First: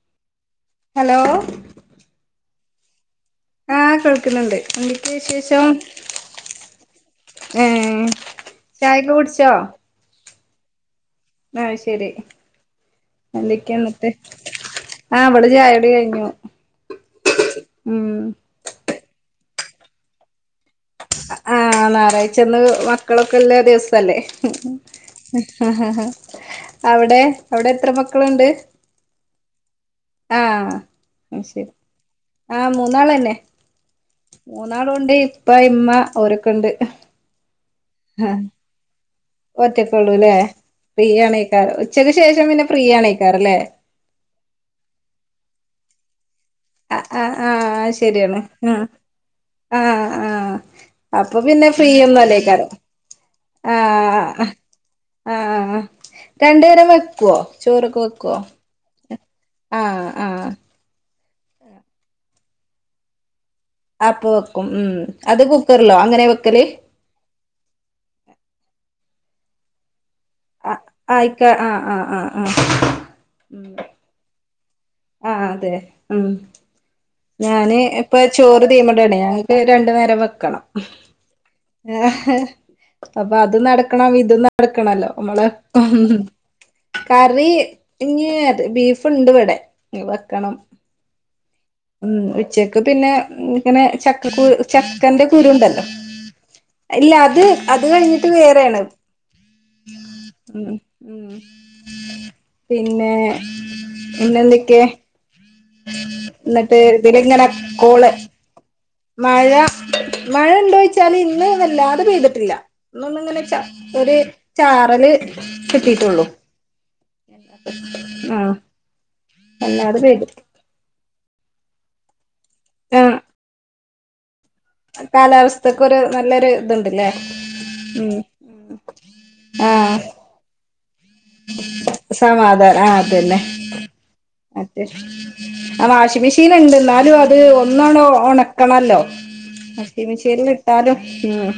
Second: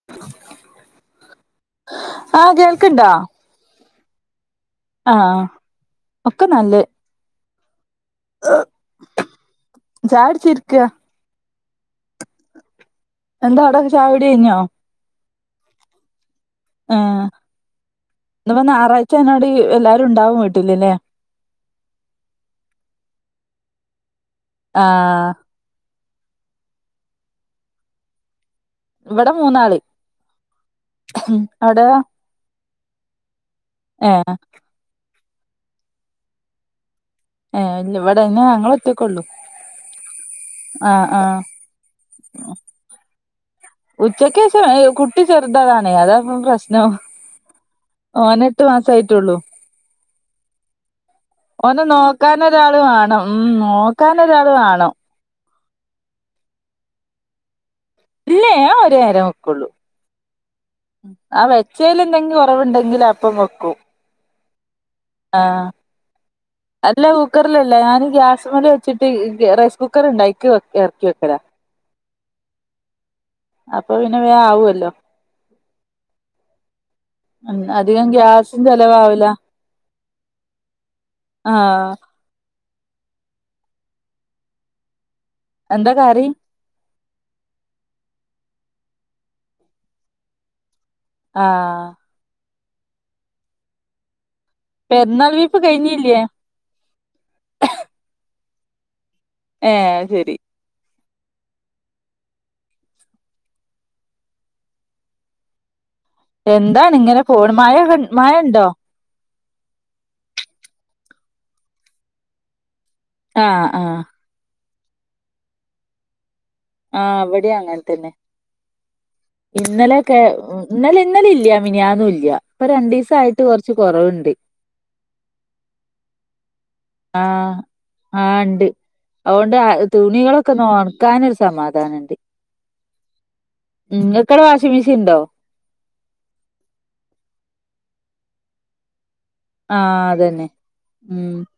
[inaudible] Hello.. ആഹ് കേൾക്ക്ണ്ടാ.. ആഹ് കേൾക്കുന്നുണ്ട് എന്തൊക്കെ വിശേഷം? ഒക്കെ നല്ലെ ഏഹ് ചായ ഒക്കെ കുടിച്ചോ? ചായകുടിച്ചിരിക്ക അയ് ശെരി എന്താ അവിടെ ഒക്കെ ചായകുടി കൈഞ്ഞോ ആഹ് വിടെ ചായുടി കഴിഞ്ഞു ഇന്ന് പ്പോ ഞായറാഴ്ച അയ്നോട് എല്ലാരും ഉണ്ടാവും വീട്ടിലില്ലേ ആഹ് ഞായറാഴ്ചന്ന് മക്കളൊക്കെള്ള ദിവസല്ലേ ആഹ് ഹ് ഹ് ഹ് അവിടെ അവിടെ എത്ര മക്കളുണ്ട്? ഇവിടെ മൂന്നാള് ആഹ് അത് ശരി അവിടെയോ? ആഹ് മൂന്നാൾ തന്നെ. ഏഹ്.. മൂന്നാളുണ്ട് ഇപ്പ ഇമ്മ ഓരൊക്കെ ഉണ്ട് ഏഹ് വ്ടെ ന്നെ ഞങ്ങൾ ഒറ്റക്കെ ഉള്ളു ഒറ്റക്കുള്ളൂ ല്ലേ ഫ്രീ ആണെക്കാരം ഉച്ചക്ക് ശേഷം പിന്നെ ഫ്രീ ആണെയ്ക്കാരം ല്ലേ ഉച്ചക്ക് ശേഷം കുട്ടി ചെറുതാണ് അതാ പ്പോ പ്രശ്നം ആ ആ ആ അത് ശരിയാണ് മോൻ എട്ട് ആ മാസയിട്ടുള്ളൂ ആ ആ അപ്പൊ പിന്നെ ഓനെ ഫ്രീ ഒന്നും അല്ലേക്കാരം നോക്കാനൊരാള് വാണം ഉം ആഹ്.. നോക്കാനൊരാള് വാണം ആഹ് ആഹ് രണ്ടുനേരം വെക്കുവോ ചോറൊക്കെ വെക്ക ഇല്ലേ ഞാൻ ഒരു നേരം വെക്കുള്ളൂ ആ ആ വെച്ചേൽ എന്തെങ്കിലും കുറവുണ്ടെങ്കിൽ അപ്പം വെക്കും ആപ്പ വെക്കും ഉം അത് കുക്കറിലോ അങ്ങനെ വെക്കല് ഇല്ല കുക്കറിലല്ല ഞാൻ ഗ്യാസ് മ്മൽ വെച്ചിട്ട് റൈസ് കുക്കർ ഉണ്ടായിൽ ആ ആയിക്കാ ആഹ് ആഹ് ആഹ് ആഹ് ഉം.. അപ്പൊ പിന്നെ വേം ആവല്ലോ ആഹ് അതെ ഉം... ഞാന് അധികം ഇപ്പ ഗ്യാസും ചോറ് തീമടാണ് ചെലവാവൂല ഞങ്ങക്ക് രണ്ടു നേരം വെക്കണം ആഹ് ഏഹ് ഹ് അപ്പൊ അത് നടക്കണം ഇതും നടക്കണല്ലോ നമ്മള് എന്താ കറി കറി ഞ്ഞ് ബീഫ്ണ്ട് ഇവിടെ വെക്കണം ആഹ്.. ഉം ഉച്ചക്ക് പിന്നെ ഇങ്ങനെ ചക്കക്ക ചക്കന്റെ പെരുന്നാൾ കുരു ബീഫ് ഉണ്ടല്ലോ കഴിഞ്ഞില്ലേ ഇല്ല അത് അത് കഴിഞ്ഞിട്ട് വേറെയാണ് ഏഹ് ശരി ഉം.. ഉം പിന്നെ പിന്നെന്തൊക്കെ? എന്നിട്ട് എന്താണ് ഇതില് ഇങ്ങനെ പോണ് മഴ കോള് മഴ ഇണ്ടോ മഴ മഴ ഉണ്ടോയ്ച്ചാല് ഇന്ന് വല്ലാതെ പെയ്തിട്ടില്ല ഇന്നൊന്ന് ഇങ്ങനെ ആഹ് ആഹ് ഒരു ചാറല് കിട്ടിട്ടുള്ളൂ ആഹ് ഇവടെയും അങ്ങനെ തന്നെ വല്ലാതെ ഇന്നലെയൊക്കെ പെയ്തു ഇന്നലെ ഇന്നലില്ല മിനിയാന്നും ഇല്ല ഇപ്പ രണ്ടിസായിട്ട് കൊറച്ച് കൊറവുണ്ട് കാലാവസ്ഥക്ക് ഒരു നല്ലൊരു ഇത്ണ്ട് ആഹ് ആഹ് ഇണ്ട് അതുകൊണ്ട് ആഹ് തുണികളൊക്കെ ഒണ ക്കാനൊരു സമാധാനോണ്ട് സമാധാനം ആഹ് അതന്നെ ഉം നിങ്ങക്കവടെ വാഷിംഗ്‌ മറ്റേ മിഷീണ്ടോ ആഹ് വാഷിംഗ് മിഷീനുണ്ട് എന്നാലും അത് ഒന്നാണ്ട് ഒണക്കണല്ലോ വാഷിംഗ് ആഹ് അതന്നെ മിഷീലിട്ടാലും ഉം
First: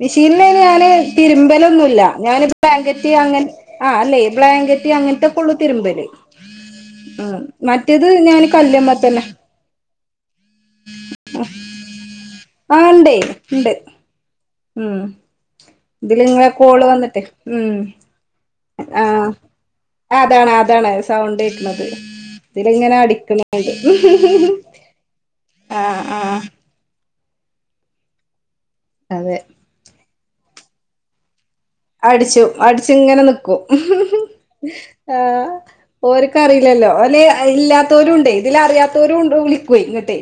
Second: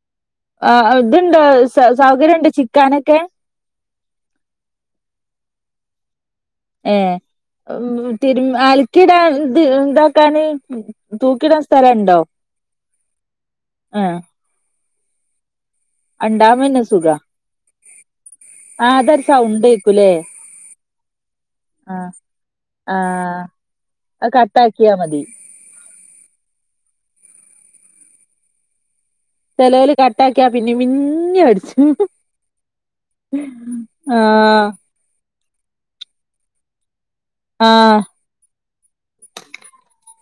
മിഷീല് ഞാന് ആഹ് ഇതുണ്ടോ തിരുമ്പലൊന്നുല്ല സൗകര്യം ഞാന് ഉണ്ടോ ബ്ലാങ്കറ്റ് ചിക്കാനൊക്കെ അങ്ങ ആഹ് അല്ലേ ബ്ലാങ്കറ്റ് അങ്ങൻത്തൊക്കെ ഒള്ളു തിരുമ്പല് ഏഹ് ആഹ് മറ്റേത് തിരു ഞാന് കല്ല്മേത്തന്നെ അലക്കിടാൻ ഇത് എന്താക്കാന് തൂക്കീടാൻ സ്ഥലുണ്ടോ ആഹ് ഇണ്ട് ഉണ്ട് ആഹ് ഉം ഇതില് നിങ്ങളെ ഉണ്ടാവുമ്പോ തന്നെ കോള് സുഖാ വന്നിട്ട് ഉം അതൊരു ആഹ് സൗണ്ട് കേക്കൂലേ അതാണ് അതാണ് സൗണ്ട് കേക്കണത് ആഹ് ഇതിലിങ്ങനെ ആഹ് അടിക്കണണ്ട് അത് കട്ടാക്കിയാ മതി ആഹ് ആഹ് അതെ ചെലോര് കട്ടാക്കിയാ പിന്നേം പിന്നേം അടിച്ചും അടിച്ചും അടിച്ചുങ്ങനെ നിക്കും ആഹ് ആഹ് ഓരക്ക് അറീലല്ലോ ഓല് ആഹ് ഇല്ലാത്തോലുണ്ട് ഇതില് അറിയാത്തേരുണ്ട് വിളിക്കെ ഇങ്ങട്ട്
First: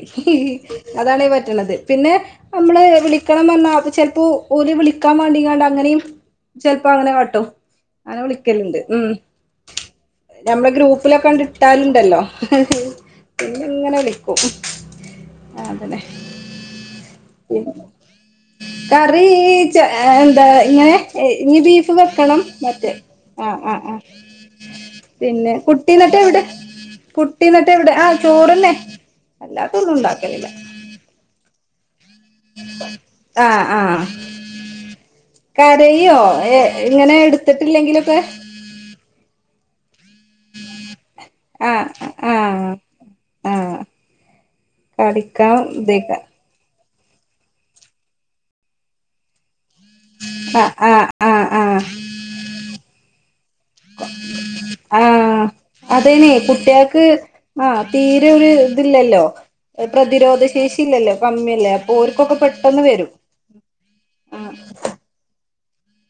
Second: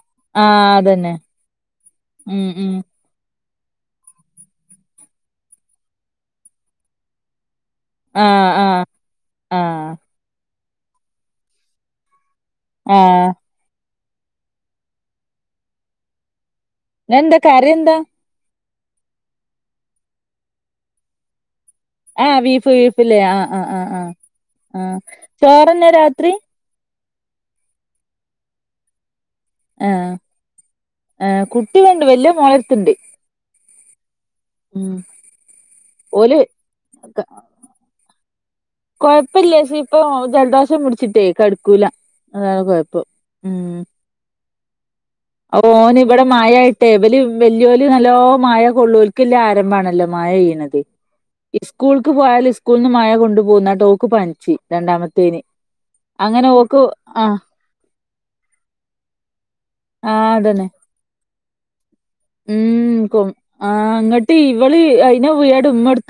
ആഹ് അതന്നെ അതാണ് പറ്റണത് പിന്നെ ഉം ഉം നമ്മള് വിളി ക്കണം പറഞ്ഞാ അപ്പോ ചെലപ്പോ ഓല് വിളിക്കാൻ വേണ്ടിങ്ങാണ്ട് അങ്ങനീം ചെലപ്പോ അങ്ങനെ കാട്ടും അങ്ങനെ ആഹ് വിളിക്കല്ണ്ട് ആഹ് ഉം ആഹ് നമ്മളെ ഗ്രൂപ്പിലൊക്കെണ്ട് ഇട്ടാല്ണ്ടല്ലോ ആഹ് പിന്നങ്ങനെ വിളിക്കും ആഹ് അതന്നെ ഇന്നെന്താ കറി എന്താ കറി എന്താ ഇങ്ങനെ ഇനി ബീഫ് ഫ് വെക്കണം മറ്റേ ആഹ് ആഹ് ആഹ് ആഹ് പിന്നെ ചോറന്നെ കുട്ടീന്നെട്ട് രാത്രി എവിടെ കുട്ടി എന്നിട്ട് എവിടെ ആഹ് ചോറന്നെ അല്ലാത്ത ആഹ് ഒന്നുണ്ടാക്കലില്ല ആഹ് കുട്ടി ഇവടണ്ട് വല്ലോം ആഹ് ആഹ് ഉം കരയോ ഓല് ഇങ്ങനെ ക എടുത്തിട്ടില്ലെങ്കിലൊക്കെ കൊഴപ്പില്ല ക്ഷേ ഇപ്പൊ ജലദോഷം പുടിച്ചിട്ടേ കെടക്കൂല ആഹ് അതാണ് ആഹ് കൊഴപ്പം ആഹ് ഉം കളിക്കാൻ ഓന് ഇതേക്ക ഇവിടെ മഴയായി ട്ട് ഇബല് വെല്ല്യോല് നല്ലോ മഴ കൊള്ളും ഓൽക്കെല്ലെ ആരംഭാണല്ലോ മഴ ആഹ് പെയ്യിണത് ആഹ് ആഹ് ആഹ് സ്കൂൾക്ക് പോയാല് സ്കൂൾന്ന് മഴ കൊണ്ടു പോന്നാണ്ട് ഓക്ക് പനിച്ച് രണ്ടാമത്തേന് ആഹ് അതേന്നെ അങ്ങനെ ഓക്ക് കുട്ട്യോക്ക് ആഹ് തീരെ ഒരു ഇത് ഇല്ലല്ലോ ആഹ് അതന്നെ പ്രതിരോധശേഷി ഇല്ലല്ലോ കമ്മില്ലേ അപ്പോൽക്കൊക്കെ ഉം കൊ ആഹ് ഇങ്ങട്ട് ഇവള് അയിനെ പോയാണ്ട് ഉമ്മോടുത്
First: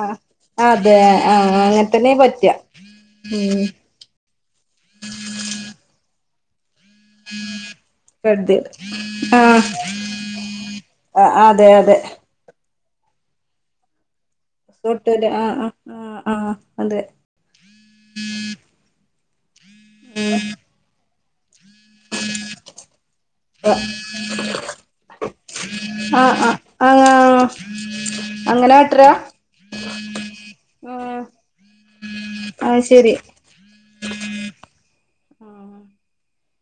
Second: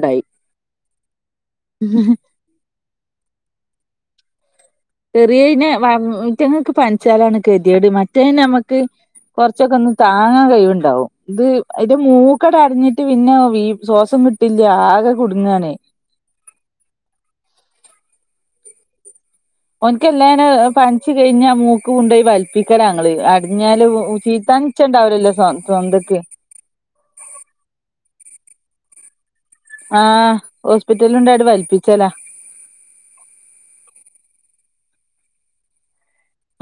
ആഹ് അതെ ആഹ് അങ്ങനെത്തന്നെ പറ്റു ഉം ചെറിയതിന് മേറ്റങ്ങക്ക് പനിച്ചാലാണ് ഗതിയേട് മറ്റേയിന് കരുതിയത് നമ്മക്ക് ആഹ് കൊറച്ചൊക്കെ ഒന്ന് താങ്ങാൻ കൈവുണ്ടാവും ആഹ് ഇത് അതെ അതെ അയിന്റെ മൂക്ക് ക്കടഞ്ഞിട്ട് പിന്നെ ശ്വാസം കിട്ടില്ല ആകെ തൊട്ടൂല ആഹ് കുടുങ്ങാണ് ആഹ് ആഹ് അതെ ഓൻക്ക് എല്ലാനെ പനിച്ചു കഴിഞ്ഞാ മൂ മൂക്ക് കൊണ്ടോയി വലിപിക്കലാ ഞങ്ങള് അടിഞ്ഞാല് ചീതാൻ നിച്ചണ്ടാവുലല്ലോ സ്വന്തക്ക് ആഹ് ആഹ് അങ്ങനെ കാട്ടരാ ആഹ് ഹോസ്പിറ്റൽ കൊണ്ടായിട്ട് വൽപ്പിച്ചലാ ആഹ്ശെരി ആഹ്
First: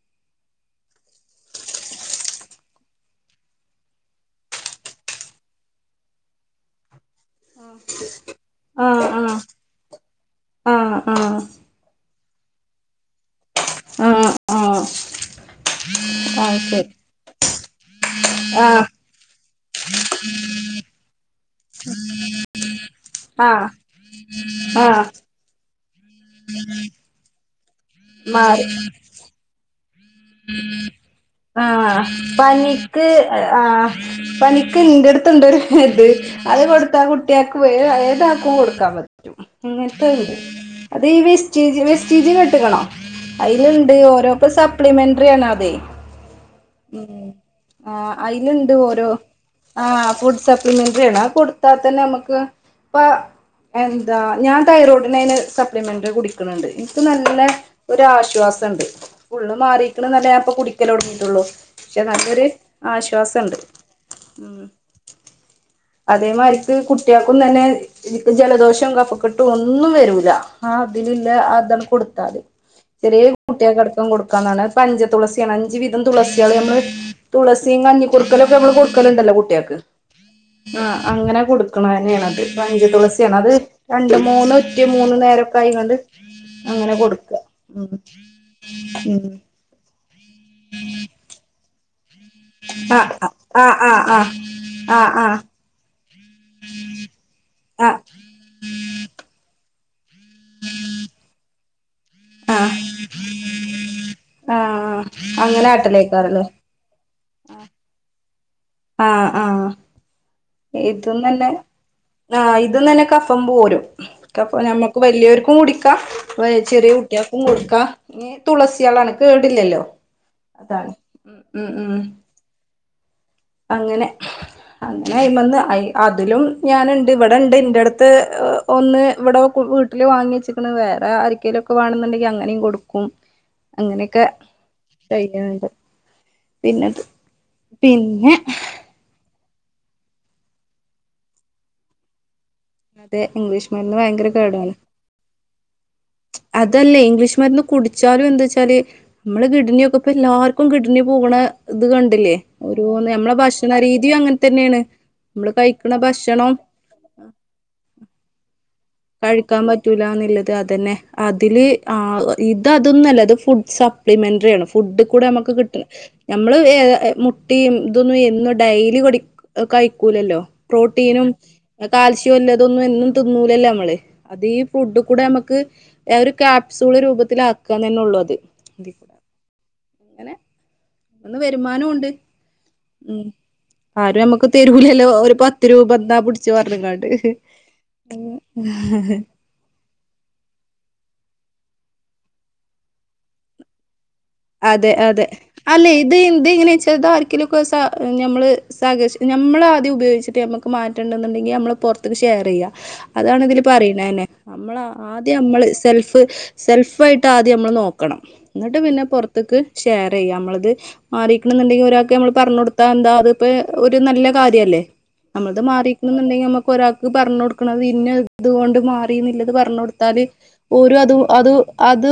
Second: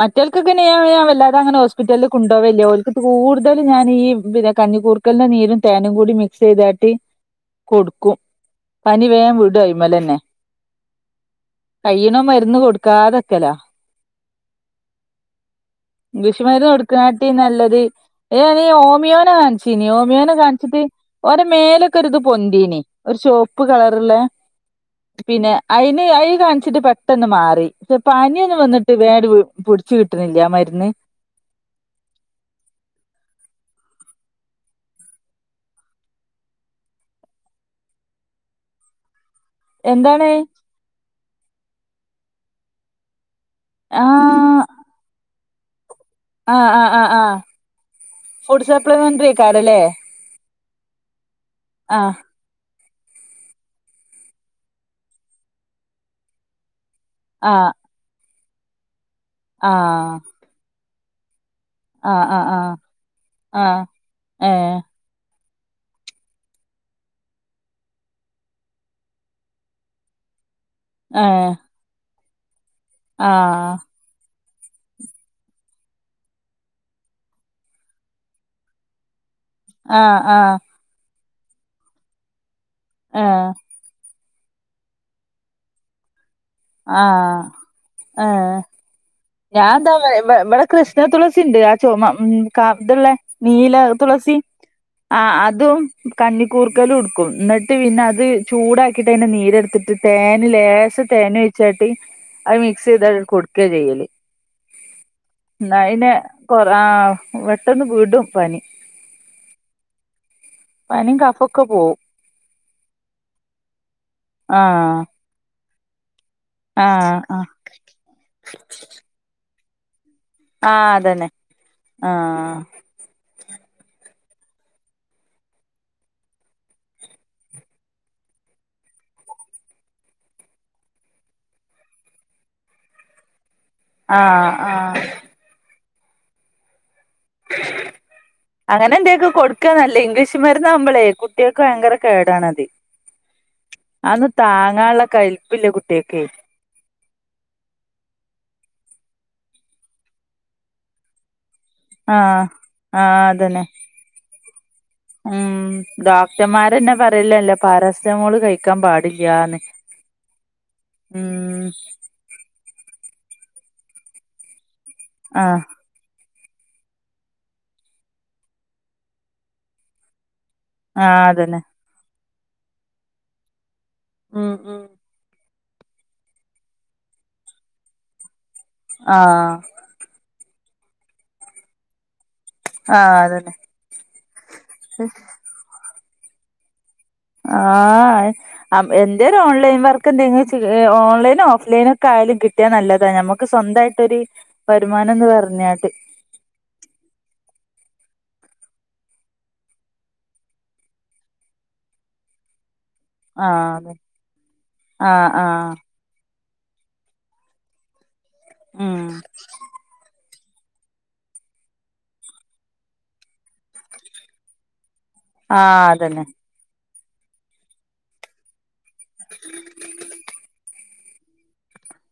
മറ്റോൽക്കൊക്കെ ഞാന് വല്ലാതങ്ങനെ ഹോസ്പിറ്റല്ല് കൊണ്ടോവല്ല്യ ഓൽക്ക് കൂട്തല് ഞാന് ഈ പിന്നെ കഞ്ഞിക്കൂർ ക്കൽൻ്റെ നീരും തേനും കൂടി മിക്സെയ്താട്ട് കൊട്ക്കും പനി ആഹ് വേം വിടും അയ്മലെന്നെ ആഹ് ആഹ് കയ്യ്ണോം മര്ന്ന് കൊട്ക്കാതെക്കലാ ആഹ് ആഹ് അത് ഇംഗ്ലീഷ്മരുന്ന് ശരി കൊടുക്ക്ണാട്ടിം നല്ലത് ഏ അയ് ഞാൻ ആഹ് ഹോമിയോനെ കാണി സിനിയോമിയോനെ കാണിച്ച്ട്ട് ഓരെ മേലൊക്കൊര്ത് പൊന്തീനി ഒരു ചോപ്പ് ആഹ് കളറ്ള്ളേ ആഹ് പിന്നെ അയ്ന് അയിൻ കാൺച്ചിട്ട് പെട്ടന്ന് മാറി പനി ഒന്ന് മാറി വന്നിട്ട് വേണ്ട് ട്ട് കിട്ട്ണില്ല ആ മര്ന്ന് ആഹ് പനിക്ക് ആഹ് പനിക്ക് ഇന്റെട്ത്ത് ഇണ്ടൊര് ഇത് അത് കൊട്ത്താ കുട്ട്യാക്ക് വേം ഏതാക്കും കൊട്ക്കാൻ പറ്റും എന്താണ് അങ്ങൻത്തെണ്ട് അത് ഈ വിസ്റ്റീജ് വിസ്റ്റീജ് കേട്ട്ക്ക്ണോ ഐല്ണ്ട് ഓരോപ്പ ആഹ് സപ്ലിമെന്ററി ആണതെ ആഹ് ആഹ് ആഹ് ഉം ആഹ് ആഹ് ഫുഡ് ഐല്ണ്ട് ഓരോ സപ്ലിമെന്ററി കാർഡല്ലേ ആഹ് സപ്ലിമെന്ററി ആണ് അത് കൊട്ത്താ തന്നെ ആഹ് നമ്മക്ക് ഇപ്പാ എന്താ ഞാൻ തൈറോയിഡിന് അയിന് സപ്ലിമെന്ററി കുടിക്ക്ണ്‌ ണ്ട് ഇനിക്ക് നല്ല ആഹ് ഒരാശ്വാസണ്ട് ഫുള്ള് ആഹ് മാറീക്ക്ണ്ന്നല്ല ഞാൻ ഇപ്പൊ കുടിക്കലൊടങ്ങീട്ടൊള്ളു പക്ഷെ നല്ലൊരു ആഹ് ആഹ് ആശ്വാസണ്ട് ആഹ് ആഹ് ഉം ഏഹ് അതേമാരിക്ക് കുട്ട്യാക്കും തന്നെ ഇപ്പൊ ജലദോഷം കഫക്കെട്ടും ഒന്നും വരൂല ആ അതിലിലള്ളെ ഏഹ് അതണ്ട് കൊട്ത്താല് ചെറിയ ആഹ് കുട്ട്യാക്കടക്കം കൊട്ക്കും ണ് അത്‌ പഞ്ച തുളസിയാണ് അഞ്ച് വീതം തുളസ്യാള് നമ്മള് തുളസിം കഞ്ഞി കുർക്കലൊക്കെ നമ്മള് കൊട്ക്കല്ണ്ടല്ലോ കുട്ട്യാക്ക് ആഹ് അങ്ങനെ കൊട്ക്ക്ണെന്നേ ആണത് പഞ്ചതുളസി ആണ് ഏഹ് അത് മൂന്ന് ഉറ്റി മൂന്ന് നേരൊക്കെ അയ്ങ്ങാണ്ട് അങ്ങനെ കൊട്ക്ക ആഹ് ഉം ഏഹ് ഉം ഞാൻ ഇതാ ഇവടെ കൃഷ്ണ തൊളസിണ്ട് ആഹ് ചൊമ ഉം ക ആ ഇത്ള്ള ആ ആ നീല ആ ആ തുളസി ആ ആഹ് അതും കഞ്ഞിക്കൂർക്കലും ഇട്ക്കും ഇന്നിട്ട് ആ പിന്നെ അത് ചൂടാക്കിട്ട് ഐൻ്റെ നീരെട്ത്തിട്ട് തേന് ലേസ തേനൊഴിച്ചാട്ട് അത് മിക്സെയ്താട്ട് കൊട്ക്ക ചെയ്യല് ആഹ് ആഹ് ആഹ് എന്നാ അങ്ങനെ പിന്നെ കാട്ടെലേക്കാരംലെ കൊറ ആഹ് പെട്ടന്ന് വിടും പനി ആഹ് ആഹ് പനിം കഫൊക്കെ പോവും ആഹ് ഇത് തന്നെ കഫം പോരും അപ്പ നമ്മക്ക് ആഹ് വല്യോര്ക്കും കുടിക്കാ ചെറിയ ആഹ് കുട്ട്യാക്കും ആഹ് കൊട്ക്ക തുളസ്യാളാണ് കേടില്ലല്ലോ ആഹ് അതാണ് അതന്നെ ഉം ഉം ഉം ആഹ് അങ്ങനെ അങ്ങനെ അയ്മെന്ന് അതിലും ഞാന്ണ്ട് ഇവിടെണ്ട് ഇന്റെട്ത്ത് ഒന്ന് ഇവടെ വീട്ട്ല് വാങ്ങി വെച്ചിക്ക്ണ് വേറെ ആരിക്കേലൊക്കെ വേണെന്ന്ണ്ടെങ്കി അങ്ങനിം കൊട്ക്കും അങ്ങനൊക്കെ ആഹ് ആഹ് കൈഞ്ഞാണ്ട് പിന്നെത് പി അങ്ങനെ എന്തേക്കെ കൊട്ക്കാ നല്ലെത് ഇംഗ്ലീഷ് മരുന്നാവ്മ്പളേ കുട്ട്യാക്ക് ഭയങ്കര കേടാണത് അതെ ഇംഗ്ലീഷ് മരുന്ന് അതൊന്നും ഭയങ്കര കേടാണ് താങ്ങാള്ള കെല്പ്പില്ല കുട്ട്യേക്കേ അതല്ലേ ഇംഗ്ലീഷ് മരുന്ന് കുട്ച്ചാലും എന്താച്ചാല് നമ്മള് കിഡ്ണിനൊക്കെ ഇപ്പൊ എല്ലാർക്കും ഗിഡണി പോക്ണെ ഇത് കണ്ടില്ലേ ആഹ് ഒരോന്ന് ആഹ് നമ്മളെ അതന്നെ ഭക്ഷണ രീതിം അങ്ങൻതന്നേണ് ഉം ഡോക്ടർമാരന്നെ പറയിലല്ലേ പാരാസറ്റമോൾ കഴിക്കാൻ പാട- കഴിക്കാൻ പറ്റൂലാന്നുള്ളത് അതന്നെ അതില് ഉം ആ- ഇത് അതൊന്നുംല്ല ഇത് ഫുഡ് സപ്ലിമെന്ററി ആണ് ഫുഡ്ക്കൂടെ നമുക്ക് ആഹ് കിട്ടണ- ഞമ്മള് ഏഹ് മുട്ടി ഇതൊന്നും എന്നും ഡെയ്ലി കഴിക്കൂലല്ലോ? ആഹ് പ്രോട്ടീനും അതന്നെ കാൽസ്യല്ലതൊന്നും എന്നും തിന്നൂലല്ലേ നമ്മള് അത് ഉം ഈ ഉം ഫുഡ- കൂടെ നമുക്ക് ഒരു കാപ്സൂൾ രൂപത്തിലാക്കന്നെ ഉള്ളൂ അത്. ആഹ് എങ്ങനെ ന്ന് വരുമാനുണ്ട് ആഹ് ഉം അതന്നെ ആരും നമ്മുക്ക് തെരൂലല്ലോ? ഒരു പത്ത് രൂപ ഇന്നാ പിടിച്ചോ റഞ്ഞങ്ങാണ്ട്. ആഹ് എന്റെ - ഓൺലൈൻ വർക്ക് എന്തെങ്കില ഓൺലൈനോ ഓഫ്ലൈനോ ഒക്കെ ആയാലും കിട്ടിയാ നല്ലതാ നമുക്ക് സ്വന്തമായിട്ട് രു അതെ അതെ അല്ലെ ഇത് എന്ത് ഇങ്ങനെ വെച്ച താ ആരിക്കേലുംക്കെ നമ്മള് സർഷ നമ്മള് ആദ്യം ഉപയോഗിച്ചിട്ട് മക്ക്- മാറ്റണ്ടെന്ന്ണ്ടങ്കി നമ്മള് പുറത്തേക്ക് ഷെയർ ചെയ്യ. അതാണ്തില് ആഹ് അതെ പറയണന്നെ നമ്മൾ ആഹ് ആദ്യം നമ്മള് ആഹ് സെൽഫ്- സെൽഫ് ആയിട്ട് ആദ്യം നമ്മൾ നോക്കണം എന്നിട്ട് ഉം പിന്നെ പുറത്തേക്ക് ഷെയർ ചെയ്യാ നമ്മളത്- മാറീക്കണുണ്ടെങ്കിൽ ഒരാൾക് നമ്മള് പറഞ്ഞു കൊടുത്താ എന്താ അത് ഇപ്പോ ഒരു നല്ല കാര്യം അല്ലേ? നമ്മളത് ആഹ് അതന്നെ മാറീക്കണ്ന്നുണ്ടെങ്കി നമക്ക് ഒരാൾക്ക് പറഞ്ഞ കൊടുക്കണത് ഇന്ന ഇതുകൊണ്ട്- മാറീന്നില്ലത് പറഞ്ഞടുത്താല്- ഓലൊ അതു അത് അത്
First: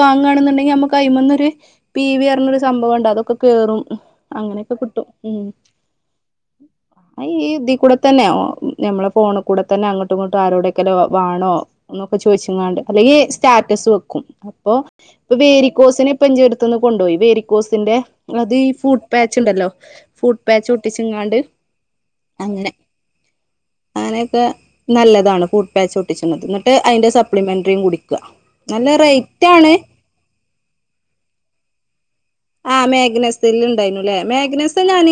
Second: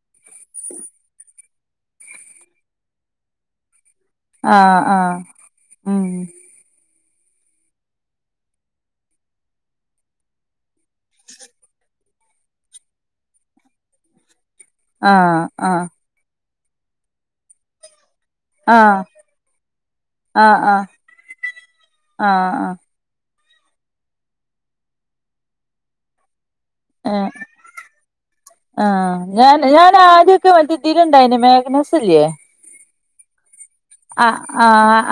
വാങ്ങണെന്നുണ്ടെങ്കിൽ നമുക്ക് അയി്മന്നൊര്- പി വി പറിഞ്ഞൊരു സംഭവംണ്ട് അതൊക്കെ കേറും അങ്ങനെയൊക്കെ ആഹ് കിട്ടും ആഹ് ഉ ഉം ഈതി കൂടെ തന്നെ ഞമ്മള ഫോണ് കൂടെ തന്നെ അങ്ങട്ടുംങട്ടും ആരോടെ- ല വാണോ എന്നൊക്കെ ചോദിച്ങ്ങാണ്ട് അല്ലെങ്കിൽ സ്റ്റാറ്റസ് വെക്കും അപ്പൊ ഇപ്പൊ ആഹ് ആഹ് വേരിക്കോസിന് ഇപ്പന്റെടുത്ത്ന്ന് കൊണ്ടൊയി വേരിക്കോസിന്റെ- അത് ഈ ആഹ് ഫൂഡ് പാച്ച് ഉണ്ടല്ലോ? ഫൂട്ട് ആഹ് പാച്ച് ആഹ് ഒട്ടിച്ചുങ്ങാണ്ട് ആഹ് അങ്ങനെ. ആഹ് അങ്ങനെയൊക്കെ നല്ലതാണ് ഫു ട്ട് പാച്ചൊട്ടിച്ചണത് എന്നിട്ട് അതിന്റെ ഏഹ് സപ്ലിമെന്ററിയും കുടിക്ക നല്ല റേറ്റ് ആണ്. ഒക്കലുണ്ടായിന് മേഘനസ്ല്ലേ? ആഹ് മെഗ്നസ്. ആഹ്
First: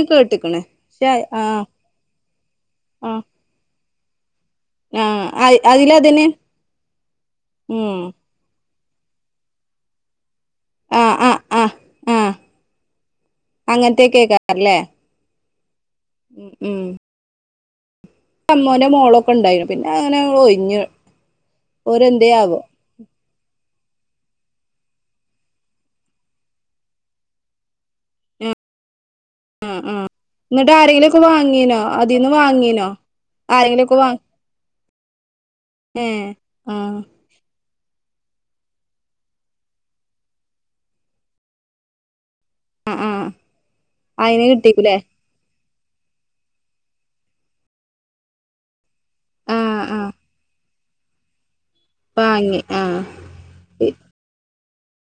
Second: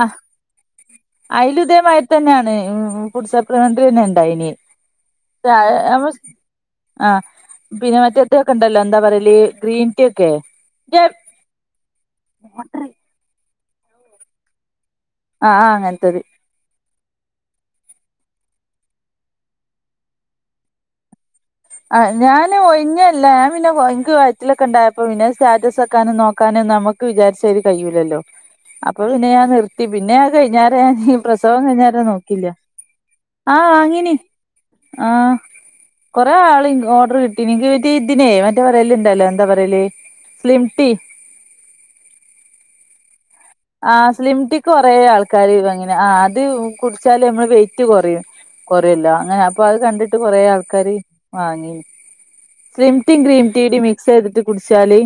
ആഹ് കേട്ടിക്കണ് പക്ഷെ ആഹ് അയിലും ദേ മാരി തന്നെയാണ് ആഹ് ഫുഡ്‌ സപ്പ്- അക്ണ്ട തന്നെ ഉണ്ടയ്നി ആഹ് ആഹ് അതിലതിന് പിന്നെ ഉം മറ്റേ- ഒക്കെ ഉണ്ടല്ലോ എന്താ പറയ ഗ്രീൻ ടീ ഒക്കെ. ആഹ് ആഹ് അങ്ങനത്തക്കേക്കാരല്ലേ? ആഹ് ആഹ് അങ്ങൻത്തത്. ഉം ഉം അമ്മോന്റെ മോളൊക്കെ ഉണ്ടായിനു പിന്നെ അങ്ങനെ ഒയ്ഞ്ഞഞ്. ആഹ് ഞാന് ഒഴിഞ്ഞ അല്ല ഞാൻ പിന്നെ വയറ്റിലൊക്കെ ഉണ്ടായപ്പോ പിന്നെ സ്റ്റാറ്റസ് വെക്കാനും നോക്കാനും നമ്മുക്ക് വിചാരിചാരി കഴിയൂലല്ലോ? അപ്പൊ പിന്നെ ഞാൻ നിർത്തി പിന്നെ അത് എന്നിട്ട് കഴിഞ്ഞേര ഞാൻ ആരെങ്കിലുമൊക്കെ പ്രസവം വാങ്ങീനോ കഴിഞ്ഞേര അതിന്ന് നോക്കീല്ല. വാങ്ങീനോ ആഹ ആരെങ്കിലുമൊക്കെ വാ വാങ്ങീനി ആഹ് ഏഹ് കൊറെ ആൾ ആഹ് ഓർഡർ കിട്ടീനി എനിക്ക് മറ്റേ ഇതിനെ മറ്റെ പറയലുണ്ടല്ലോ? എന്താ പറയല് സ്ലിം ടീ ഉം ഉം ആഹ് സ്ലിം ടി ക്ക് കൊറേ ആൾക്കാര് അങ്ങനെ ആഹ് അത് കുടിച്ചാല് നമ്മളെ വെയിറ്റ് കുറയും. കുറല്ലോ അങ്ങനെ അപ്പൊ അത് ആഹ് ആഹ് കണ്ടിട്ട് കൊറെേ ആൾക്കാര്- വാങ്ങി വാങ്ങി സ്ലിം ടീ ആഹ് ഗ്രീൻ ടീ ടിം മിക്സ് ചെയ്തിട്ട് കുടിച്ചാല്.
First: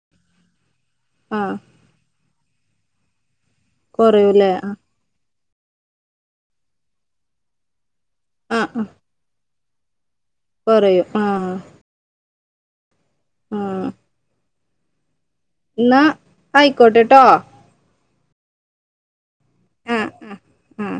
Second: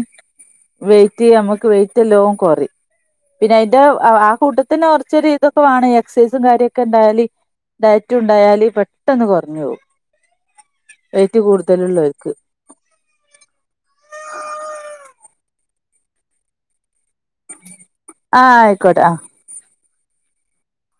വെയിറ്റ് ആഹ് നമ്മക്ക് വെയിറ്റല്ലോം കൊറിം. പിന്നെ അതിന്റെ ആ കൊറയൂല്ലേ കൂട്ടത്തന്നെ കുറച്ചൊരു ഇതൊക്കെ വാണം എക്സൈസും കാര്യൊക്കെ ഉണ്ടായാല്. ആഹ് ഡയറ്റുണ്ടായാല് ആഹ് പെട്ടെന്ന് കുറഞ്ഞവും കൊറയും വെയിറ്റ് ആഹ് കൂടുതലുള്ളവർക്ക്. ആ ന്നാ ആയിക്കോട്ടെട്ടോ? ആ ആയിക്കോട്ടെ. ആ. മ് ആഹ മ് ആഹ.